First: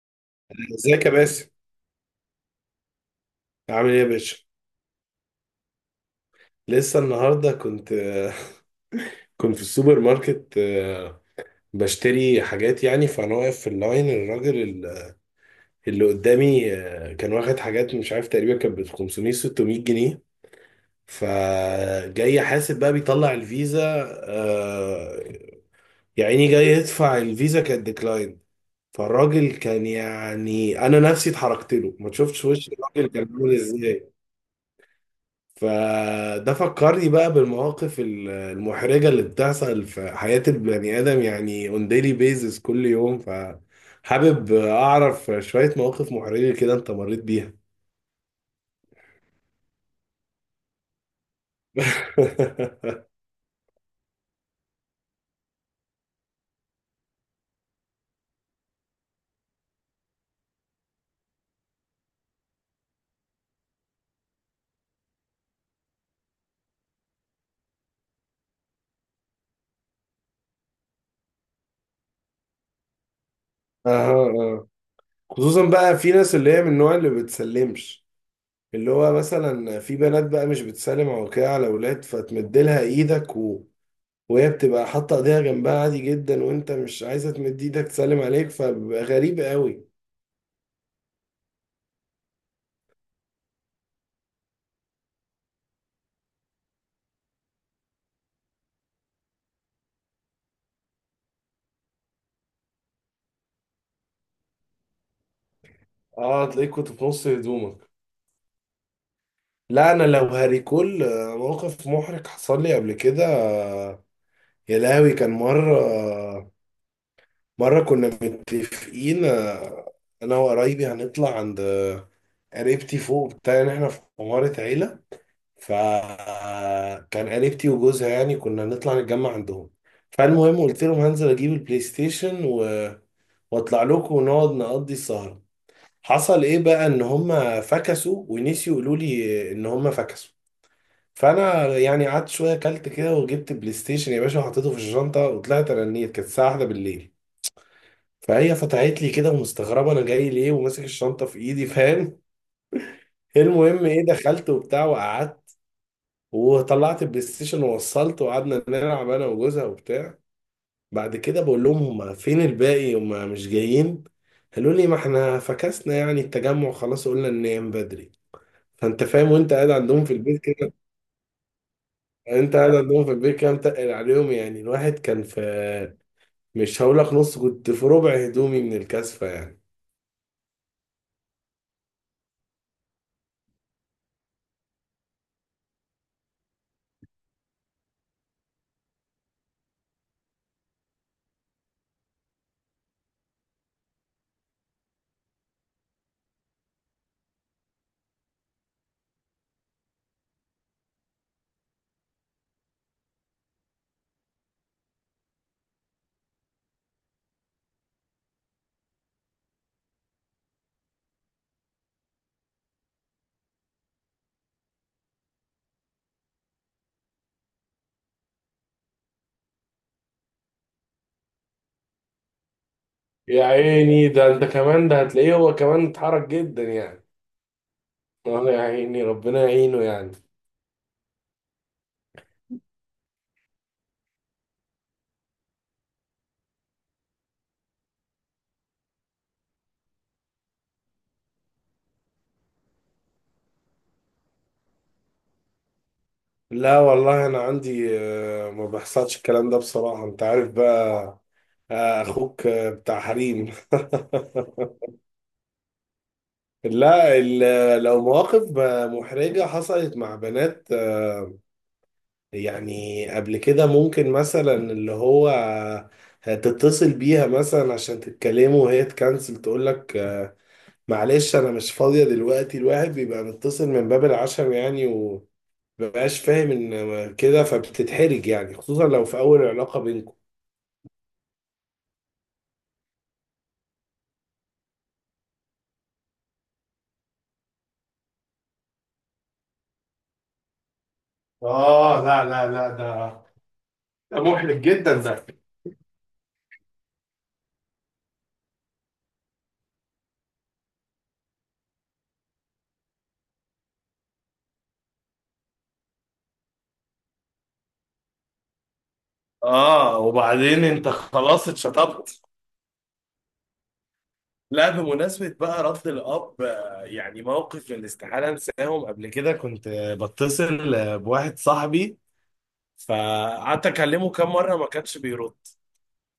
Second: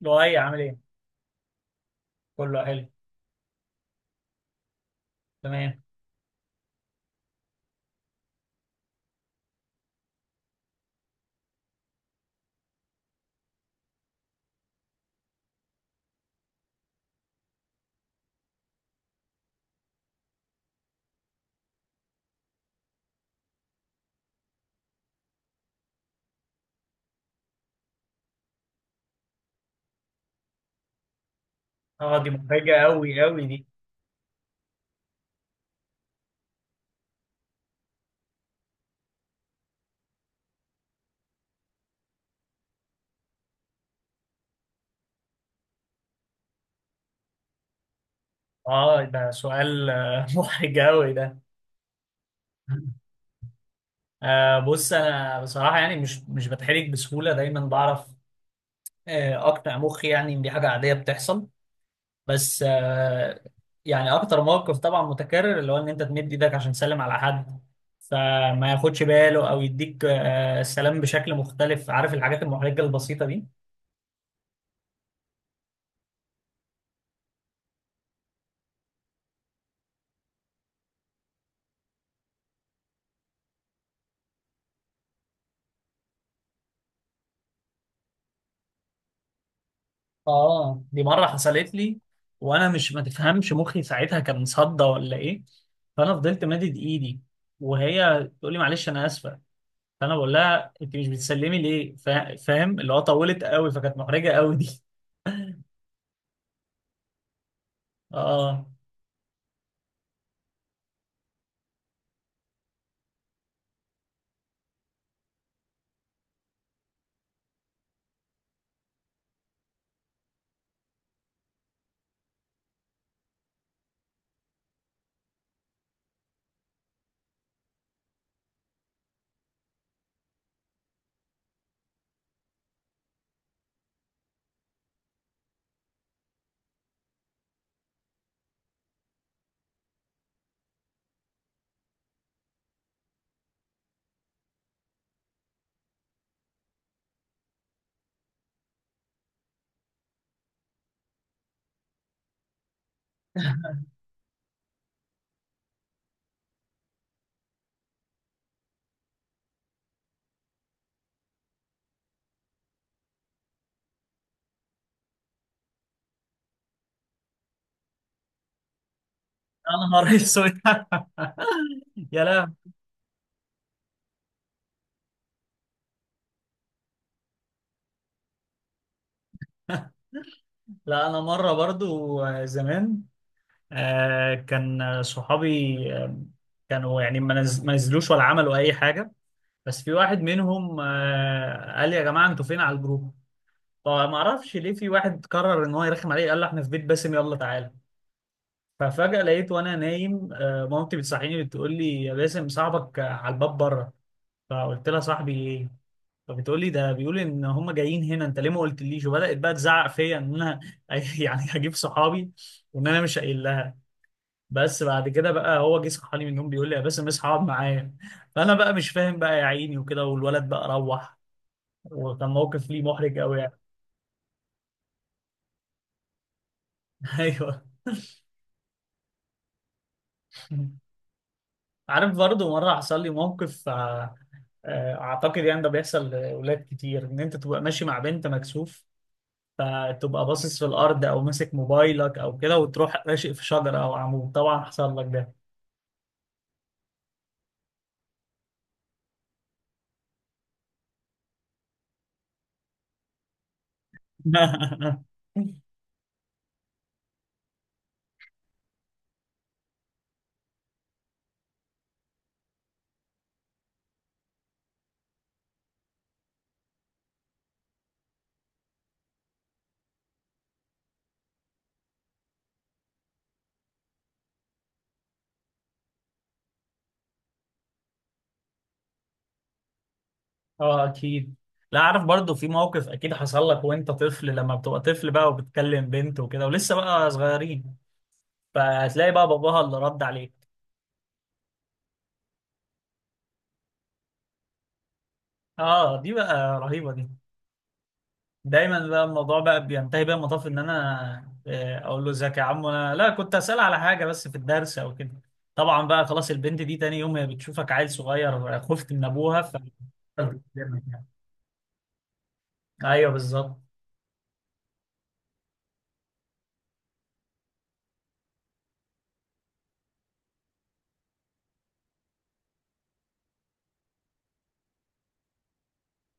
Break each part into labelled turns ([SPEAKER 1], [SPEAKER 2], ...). [SPEAKER 1] لؤي عامل ايه؟
[SPEAKER 2] ازيك يا باسم؟
[SPEAKER 1] كله حلو.
[SPEAKER 2] عامل ايه يا باشا؟
[SPEAKER 1] تمام.
[SPEAKER 2] لسه النهارده كنت كنت في السوبر ماركت، بشتري حاجات يعني. فانا واقف في اللاين، الراجل اللي قدامي كان واخد حاجات، مش عارف، تقريبا كانت ب 500 600 جنيه. فجاي حاسب بقى بيطلع الفيزا، آه، يعني جاي يدفع الفيزا، كانت ديكلاين. فالراجل كان، يعني انا نفسي اتحركت له، ما
[SPEAKER 1] اه، دي
[SPEAKER 2] تشوفش وش
[SPEAKER 1] محرجة
[SPEAKER 2] الراجل
[SPEAKER 1] قوي
[SPEAKER 2] كان
[SPEAKER 1] قوي
[SPEAKER 2] عامل
[SPEAKER 1] دي.
[SPEAKER 2] ازاي. فده فكرني بقى بالمواقف المحرجة اللي بتحصل في حياة البني آدم، يعني on daily basis كل يوم، فحابب أعرف شوية مواقف محرجة كده أنت مريت بيها.
[SPEAKER 1] اه ده سؤال محرج قوي ده. آه بص انا بصراحة يعني مش بتحرج بسهولة، دايما بعرف آه اقنع مخي يعني ان دي حاجة عادية بتحصل. بس آه يعني اكتر موقف طبعا متكرر اللي هو ان انت تمد ايدك عشان تسلم على حد، فما ياخدش باله او يديك آه السلام بشكل مختلف. عارف الحاجات المحرجة البسيطة دي.
[SPEAKER 2] أها، أه. خصوصا بقى في ناس اللي هي من النوع اللي بتسلمش، اللي هو مثلا في بنات بقى مش بتسلم او كده على اولاد، فتمدلها ايدك، و... وهي بتبقى حاطه ايديها جنبها عادي جدا، وانت مش عايزه تمد ايدك تسلم عليك، فبيبقى غريب قوي.
[SPEAKER 1] اه دي مره حصلت لي، وانا مش، ما تفهمش مخي ساعتها كان مصدى ولا ايه. فانا فضلت مادد ايدي وهي تقول لي معلش انا اسفه. فانا بقول لها انت مش بتسلمي ليه؟ فاهم اللي هو طولت قوي، فكانت محرجه قوي دي.
[SPEAKER 2] اه، تلاقيك كنت في نص هدومك.
[SPEAKER 1] اه.
[SPEAKER 2] لا، انا لو هريكول موقف محرج حصل لي قبل كده، يا لهوي. كان مره، مره كنا متفقين، انا وقرايبي هنطلع عند، قريبتي فوق بتاع ان احنا في عماره عيله. فكان قريبتي وجوزها، يعني كنا هنطلع نتجمع عندهم. فالمهم قلت لهم هنزل اجيب البلاي ستيشن، و... واطلع لكم ونقعد نقضي السهره. حصل ايه بقى؟ ان هم فكسوا ونسيوا يقولوا لي ان هم فكسوا. فانا يعني قعدت شويه، اكلت كده وجبت بلاي ستيشن يا باشا وحطيته في الشنطه وطلعت، رنيت، كانت الساعه واحدة بالليل. فهي فتحت لي كده ومستغربه انا جاي ليه وماسك الشنطه في ايدي، فاهم؟ المهم ايه، دخلت وبتاع وقعدت، وطلعت البلاي ستيشن ووصلت، وقعدنا نلعب انا وجوزها وبتاع. بعد كده بقول لهم: هما فين الباقي؟ هما مش جايين؟ قالوا لي: ما احنا فكسنا، يعني التجمع خلاص، قلنا ننام بدري. فانت فاهم وانت قاعد
[SPEAKER 1] انا
[SPEAKER 2] عندهم في
[SPEAKER 1] مره
[SPEAKER 2] البيت
[SPEAKER 1] اسود.
[SPEAKER 2] كده؟
[SPEAKER 1] يا
[SPEAKER 2] يعني
[SPEAKER 1] لا.
[SPEAKER 2] انت قاعد عندهم في البيت كام تقل عليهم، يعني الواحد كان في، مش هقول لك نص، كنت في ربع هدومي من الكثفة يعني.
[SPEAKER 1] لا انا مره برضو زمان كان صحابي كانوا يعني ما نزلوش ولا عملوا اي حاجه، بس في واحد منهم قال لي يا جماعه انتوا فين على الجروب. فما اعرفش ليه في واحد قرر ان هو يرخم عليه، قال له احنا في بيت باسم، يلا تعالى. ففجأة لقيت وانا نايم مامتي بتصحيني بتقول لي يا باسم، صاحبك على الباب بره. فقلت لها صاحبي ايه؟ فبتقول لي ده بيقول ان هم جايين هنا، انت ليه ما قلتليش، وبدأت بقى تزعق فيا ان انا يعني هجيب صحابي وان انا مش قايل لها. بس بعد كده بقى هو جه صحاني من النوم بيقول لي يا باسم اصحى اقعد معايا. فانا بقى مش فاهم بقى يا عيني وكده، والولد بقى روح. وكان موقف ليه محرج قوي
[SPEAKER 2] يا
[SPEAKER 1] يعني.
[SPEAKER 2] عيني، ده انت كمان، ده هتلاقيه هو كمان اتحرك جدا يعني.
[SPEAKER 1] ايوه.
[SPEAKER 2] اه، يا عيني، ربنا يعينه يعني.
[SPEAKER 1] عارف برضه مرة حصل لي موقف أعتقد يعني ده بيحصل لأولاد كتير إن أنت تبقى ماشي مع بنت مكسوف، فتبقى باصص في الأرض أو ماسك موبايلك أو كده، وتروح راشق في شجرة أو عمود. طبعا حصل لك ده.
[SPEAKER 2] لا والله، انا عندي ما بيحصلش الكلام ده بصراحة، انت عارف بقى، اخوك بتاع حريم. لا، لو مواقف محرجة حصلت مع بنات، يعني قبل كده ممكن مثلا اللي هو تتصل بيها مثلا عشان تتكلموا، وهي تكنسل تقول لك، معلش انا مش فاضية دلوقتي. الواحد بيبقى متصل من باب العشم يعني، ومبقاش فاهم ان كده فبتتحرج يعني، خصوصا لو في اول علاقة بينكم.
[SPEAKER 1] اه اكيد. لا عارف برضو في موقف اكيد حصل لك وانت طفل، لما بتبقى طفل بقى وبتكلم بنت وكده ولسه بقى صغيرين، فهتلاقي بقى باباها اللي رد عليك.
[SPEAKER 2] آه، لا لا لا، ده محرج جدا ده.
[SPEAKER 1] اه دي بقى رهيبة. دايما بقى الموضوع بقى بينتهي بقى المطاف ان انا اقول له ازيك يا عم، انا لا كنت اسال على حاجه بس في الدرس او كده. طبعا بقى خلاص، البنت دي تاني يوم هي بتشوفك عيل صغير خفت من ابوها ف.
[SPEAKER 2] آه، وبعدين أنت خلاص اتشطبت.
[SPEAKER 1] ايوه بالظبط.
[SPEAKER 2] لا، بمناسبة بقى رفض الأب، يعني موقف من الاستحالة أنساهم. قبل كده كنت بتصل بواحد صاحبي، فقعدت أكلمه كام مرة ما كانش بيرد.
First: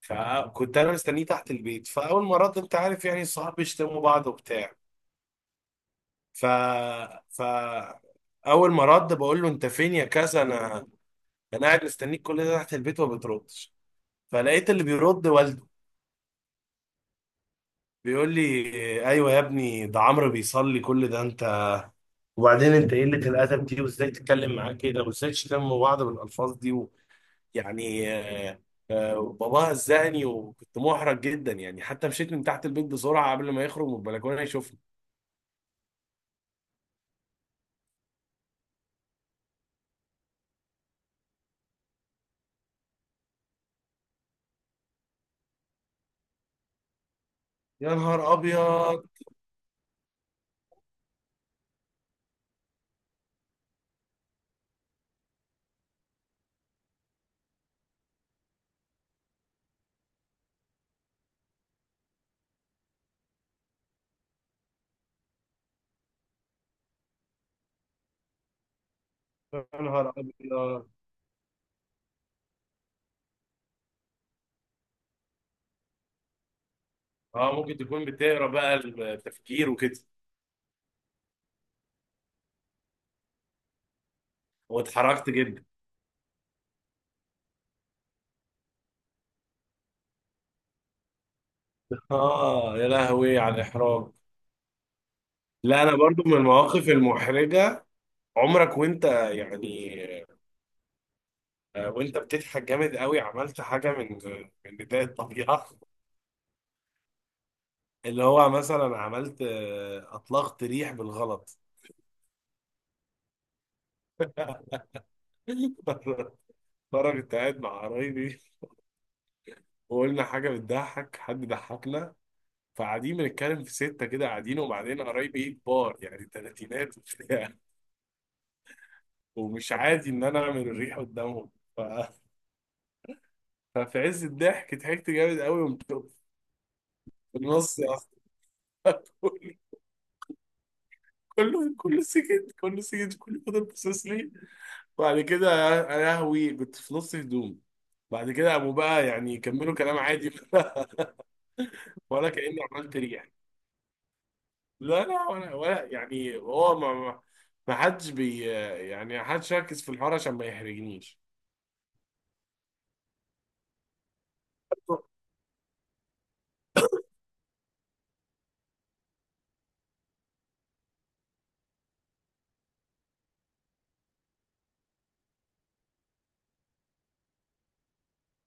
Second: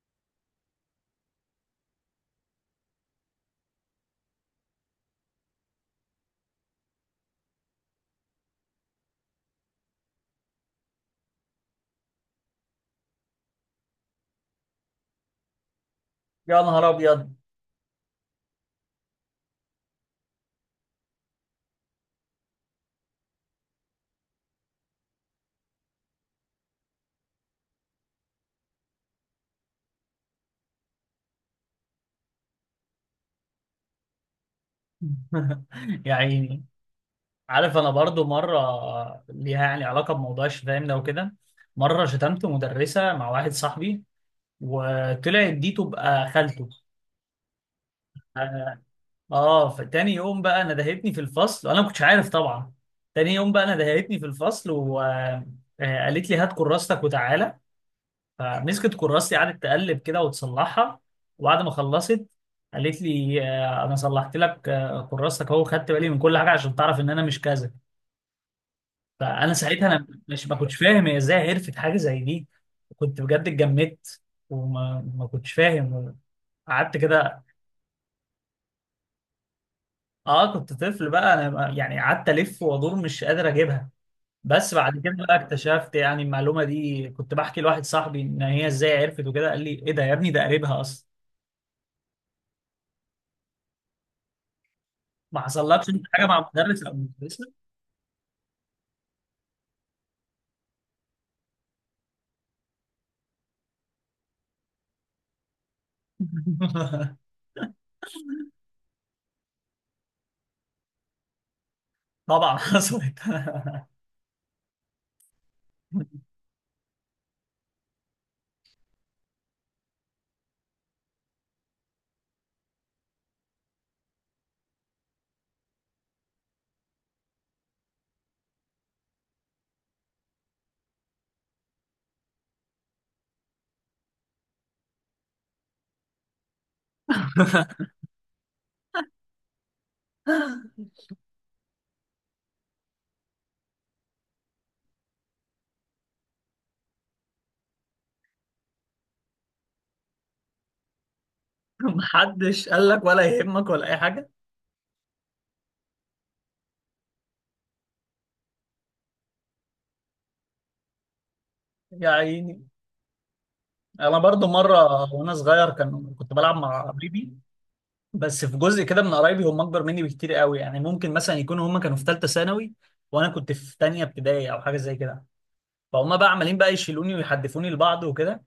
[SPEAKER 2] فكنت أنا مستنيه تحت البيت. فأول ما رد، أنت عارف يعني الصحاب بيشتموا بعض وبتاع، ف ف أول ما رد بقول له: أنت فين يا كذا؟ أنا قاعد مستنيك كل ده تحت البيت وما بتردش. فلقيت اللي بيرد والده،
[SPEAKER 1] يا نهار ابيض.
[SPEAKER 2] بيقول لي: أيوه يا ابني، ده عمرو بيصلي كل ده. وبعدين انت قلة الادب دي، وازاي تتكلم معاه كده، وازاي تشتموا بعض بالالفاظ دي. و... يعني آه، باباها زهقني وكنت محرج جدا يعني، حتى مشيت من تحت البيت بسرعه قبل ما يخرج من البلكونه يشوفني.
[SPEAKER 1] يا عيني. عارف انا برضو مره ليها يعني علاقه بموضوع الشتايم ده وكده. مره شتمت مدرسه مع واحد صاحبي، وطلعت دي تبقى خالته.
[SPEAKER 2] يا نهار ابيض!
[SPEAKER 1] اه فتاني يوم بقى انا دهيتني في الفصل وانا ما كنتش عارف طبعا. تاني يوم بقى انا دهيتني في الفصل وقالت لي هات كراستك وتعالى. فمسكت كراستي قعدت تقلب كده وتصلحها. وبعد ما خلصت قالت لي انا صلحت لك كراستك اهو، خدت بالي من كل حاجه عشان تعرف ان انا مش كذا. فانا
[SPEAKER 2] يا
[SPEAKER 1] ساعتها انا
[SPEAKER 2] نهار
[SPEAKER 1] مش، ما كنتش
[SPEAKER 2] ابيض!
[SPEAKER 1] فاهم هي ازاي عرفت حاجه زي دي. كنت بجد اتجمدت وما ما كنتش فاهم، قعدت كده.
[SPEAKER 2] اه، ممكن تكون بتقرا بقى التفكير وكده.
[SPEAKER 1] اه كنت طفل بقى انا يعني، قعدت الف وادور مش قادر اجيبها. بس بعد كده
[SPEAKER 2] واتحرجت
[SPEAKER 1] بقى
[SPEAKER 2] جدا.
[SPEAKER 1] اكتشفت يعني المعلومه دي، كنت بحكي لواحد صاحبي ان هي ازاي عرفت وكده، قال لي ايه ده يا ابني، ده قريبها اصلا.
[SPEAKER 2] اه، يا لهوي على الاحراج.
[SPEAKER 1] ما
[SPEAKER 2] لا،
[SPEAKER 1] حصلكش
[SPEAKER 2] انا
[SPEAKER 1] انت
[SPEAKER 2] برضو
[SPEAKER 1] حاجه
[SPEAKER 2] من
[SPEAKER 1] مع المدرس
[SPEAKER 2] المواقف
[SPEAKER 1] او المدرسه؟
[SPEAKER 2] المحرجه، عمرك وانت، يعني وانت بتضحك جامد قوي، عملت حاجه من بدايه الطبيعه، اللي هو مثلا عملت اطلقت ريح بالغلط؟
[SPEAKER 1] طبعا حصلت.
[SPEAKER 2] مره كنت قاعد مع قرايبي، وقلنا حاجه بتضحك، حد ضحكنا، فقاعدين بنتكلم في سته كده قاعدين، وبعدين قرايبي ايه، كبار يعني، تلاتينات وبتاع، ومش عادي ان انا اعمل الريح قدامهم. ف- ففي عز الضحك ضحكت جامد قوي، وقمت في النص يا أخي. كله سكت، كله سكت، كله فضل باصص لي. بعد كده يا لهوي، كنت في نص هدوم. بعد كده قاموا بقى يعني كملوا كلام عادي. ولا كأني
[SPEAKER 1] محدش قال
[SPEAKER 2] عملت
[SPEAKER 1] لك ولا
[SPEAKER 2] ريح.
[SPEAKER 1] يهمك ولا اي حاجه.
[SPEAKER 2] لا، لا، ولا يعني، هو ما حدش بي، يعني ما حدش ركز في الحوار عشان ما يحرجنيش.
[SPEAKER 1] يا عيني. انا برضو مره وانا صغير كان، كنت بلعب مع قرايبي، بس في جزء كده من قرايبي هم اكبر مني بكتير قوي، يعني ممكن مثلا يكونوا هم كانوا في ثالثه ثانوي وانا كنت في ثانيه ابتدائي او حاجه زي كده. فهم بقى عمالين بقى يشيلوني ويحدفوني لبعض وكده،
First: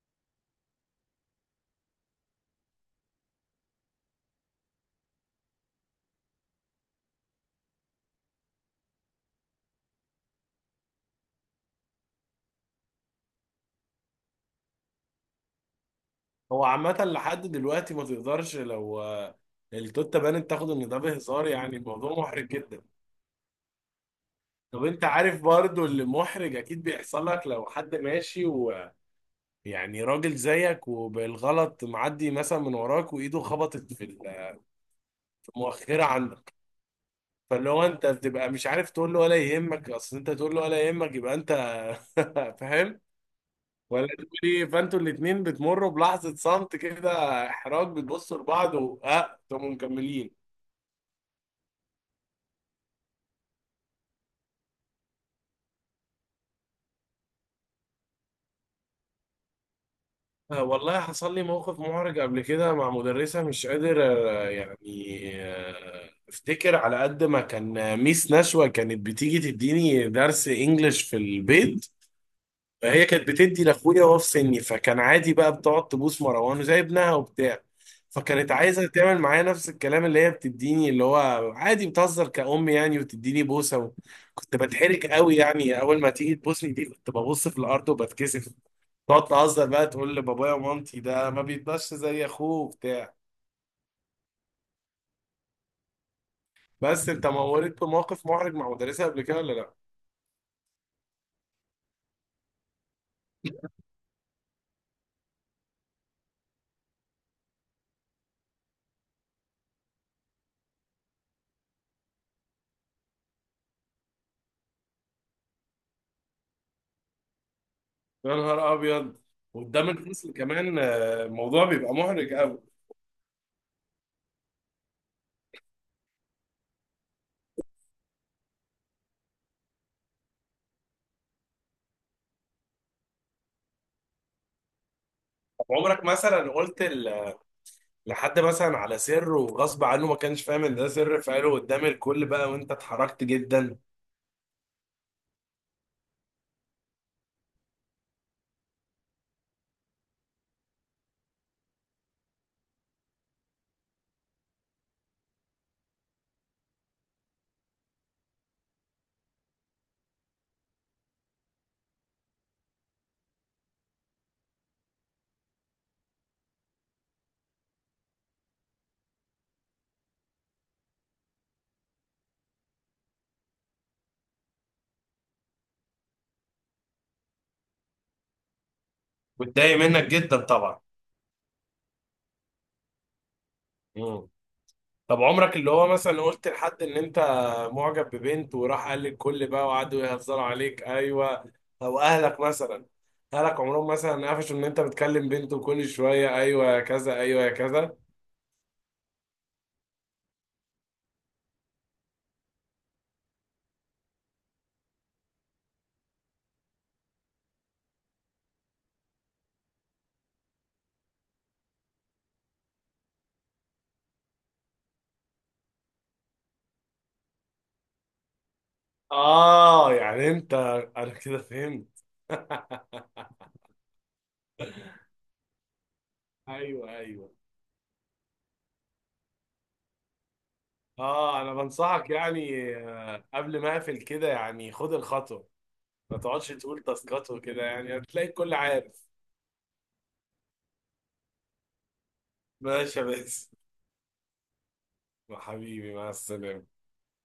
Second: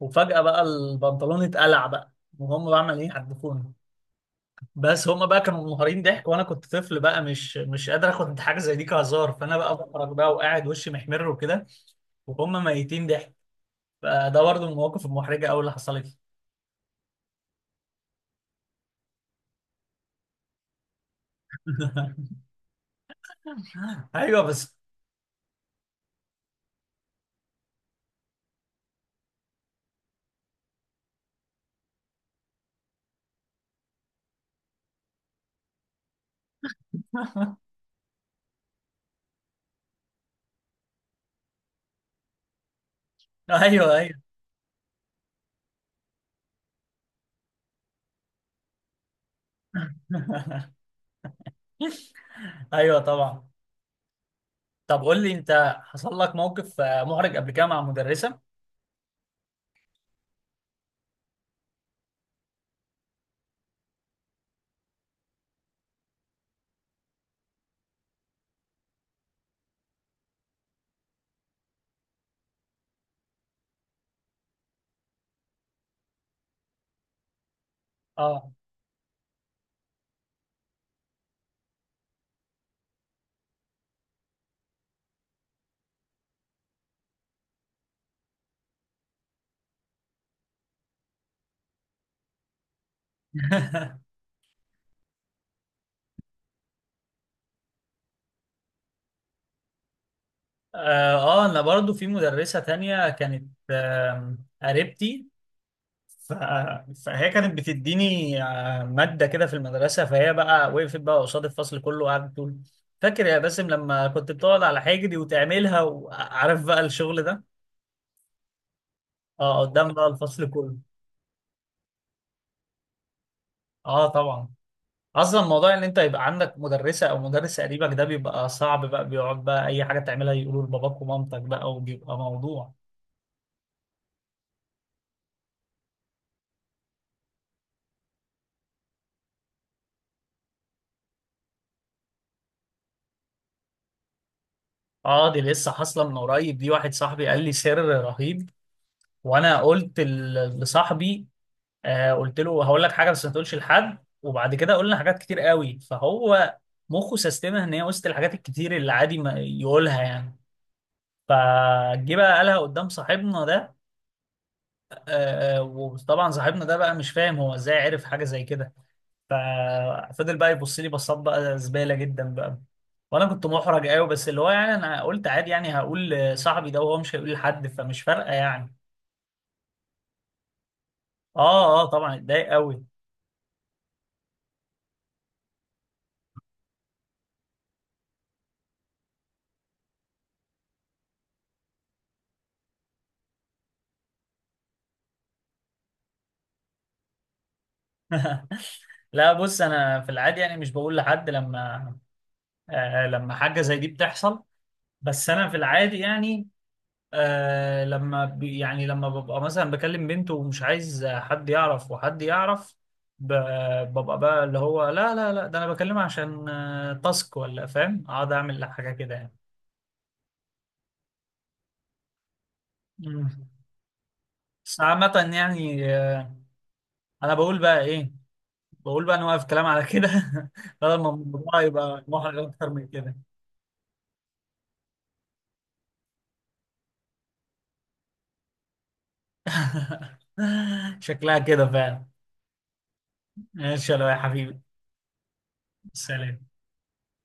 [SPEAKER 1] وفجأة بقى البنطلون اتقلع بقى، وهم بقى عمالين يحدفوني. بس هم بقى كانوا منهارين ضحك، وانا كنت طفل بقى مش قادر اخد حاجه زي دي كهزار. فانا بقى بخرج بقى وقاعد وشي محمر وكده وهم ميتين ضحك. فده برضه من المواقف المحرجه قوي اللي حصلت لي.
[SPEAKER 2] هو عامة، لحد دلوقتي ما تقدرش، لو التوتة بانت تاخد ان ده بهزار، يعني الموضوع محرج جدا.
[SPEAKER 1] ايوه بس.
[SPEAKER 2] طب انت عارف برضو، اللي محرج اكيد بيحصل لك، لو حد ماشي يعني راجل زيك وبالغلط معدي مثلا من وراك، وايده خبطت في المؤخره عندك. فاللي هو انت بتبقى مش عارف تقول له ولا يهمك، اصل انت تقول له ولا يهمك يبقى انت فاهم؟
[SPEAKER 1] ايوه
[SPEAKER 2] ولا
[SPEAKER 1] ايوه.
[SPEAKER 2] تقول ايه؟ فانتوا الاتنين بتمروا بلحظه صمت كده، احراج، بتبصوا لبعض، واه، انتوا مكملين.
[SPEAKER 1] ايوه طبعا. طب قول لي انت حصل لك موقف محرج قبل كده مع مدرسه؟
[SPEAKER 2] والله حصل لي موقف محرج قبل كده مع مدرسة، مش قادر يعني افتكر، على قد ما كان، ميس نشوى كانت بتيجي تديني درس انجليش في البيت. فهي كانت بتدي لاخويا وهو في سني، فكان عادي بقى بتقعد تبوس مروان وزي ابنها وبتاع. فكانت
[SPEAKER 1] اه.
[SPEAKER 2] عايزه تعمل معايا نفس الكلام اللي هي بتديني، اللي هو عادي بتهزر كأم يعني، وتديني بوسه. و... كنت بتحرك قوي يعني، اول ما تيجي تبوسني دي كنت ببص في الارض وبتكسف. تقعد تهزر بقى تقول لبابايا ومامتي: ده ما بيتبش زي اخوه وبتاع. بس انت مورت بموقف محرج مع مدرسه قبل كده ولا لا؟
[SPEAKER 1] اه انا برضو في مدرسة تانية كانت قريبتي. ف- فهي كانت بتديني مادة كده في المدرسة. فهي بقى وقفت بقى قصاد الفصل كله وقعدت تقول فاكر يا باسم لما كنت بتقعد على حجري وتعملها، وعارف بقى الشغل ده.
[SPEAKER 2] يا نهار ابيض!
[SPEAKER 1] اه
[SPEAKER 2] قدام
[SPEAKER 1] قدام بقى
[SPEAKER 2] الفصل
[SPEAKER 1] الفصل كله.
[SPEAKER 2] كمان، الموضوع بيبقى محرج قوي.
[SPEAKER 1] اه طبعا. اصلا موضوع ان انت يبقى عندك مدرسة او مدرس قريبك ده بيبقى صعب بقى، بيقعد بقى اي حاجة تعملها يقولوا لباباك ومامتك بقى، وبيبقى موضوع.
[SPEAKER 2] طب عمرك مثلا قلت لحد مثلا على سر، وغصب عنه ما كانش فاهم ان ده سر فقاله قدام الكل بقى، وانت اتحركت جدا؟
[SPEAKER 1] اه دي لسه حاصله من قريب دي، واحد صاحبي قال لي سر رهيب، وانا قلت لصاحبي، آه قلت له هقول لك حاجه بس ما تقولش لحد. وبعد كده قلنا حاجات كتير قوي فهو مخه سيستمها ان هي وسط الحاجات الكتير اللي عادي ما يقولها يعني. فجه بقى قالها قدام صاحبنا ده. آه وطبعا صاحبنا ده بقى مش فاهم هو ازاي عرف حاجه زي كده. ففضل بقى يبص لي بصات بقى زباله جدا بقى، وانا كنت محرج قوي، بس اللي هو يعني انا قلت عادي يعني هقول لصاحبي ده وهو مش هيقول لحد، فمش فارقه يعني.
[SPEAKER 2] واتضايق منك جدا طبعا.
[SPEAKER 1] اه اه طبعا اتضايق قوي.
[SPEAKER 2] مم. طب عمرك اللي هو مثلا قلت لحد ان انت معجب ببنت، وراح قال للكل بقى وقعدوا يهزروا عليك؟ ايوه. او اهلك مثلا، اهلك عمرهم مثلا قفشوا ان انت بتكلم بنت، وكل شويه: ايوه يا كذا، ايوه يا كذا؟
[SPEAKER 1] لا بص انا في العادي يعني مش بقول لحد لما آه لما حاجه زي دي بتحصل. بس انا في العادي يعني آه لما بي يعني لما ببقى مثلا بكلم بنت ومش عايز حد يعرف وحد يعرف، ب- ببقى بقى اللي هو لا لا لا ده انا بكلمها عشان تاسك ولا، فاهم؟ اقعد اعمل حاجه كده يعني.
[SPEAKER 2] اه، يعني انت انا كده فهمت.
[SPEAKER 1] مم. بس عامة يعني
[SPEAKER 2] ايوه، ايوه.
[SPEAKER 1] انا بقول بقى ايه، بقول بقى نوقف كلام على كده. بدل ما
[SPEAKER 2] اه، انا
[SPEAKER 1] الموضوع يبقى
[SPEAKER 2] بنصحك
[SPEAKER 1] محرج
[SPEAKER 2] يعني،
[SPEAKER 1] اكتر من كده.
[SPEAKER 2] قبل ما اقفل كده يعني خد الخطوه، ما تقعدش تقول تاسكات وكده، يعني هتلاقي الكل عارف.
[SPEAKER 1] شكلها كده فعلا.
[SPEAKER 2] ماشي يا باسم.
[SPEAKER 1] ماشي يا لؤي يا حبيبي.
[SPEAKER 2] حبيبي، مع
[SPEAKER 1] سلام.
[SPEAKER 2] السلامة.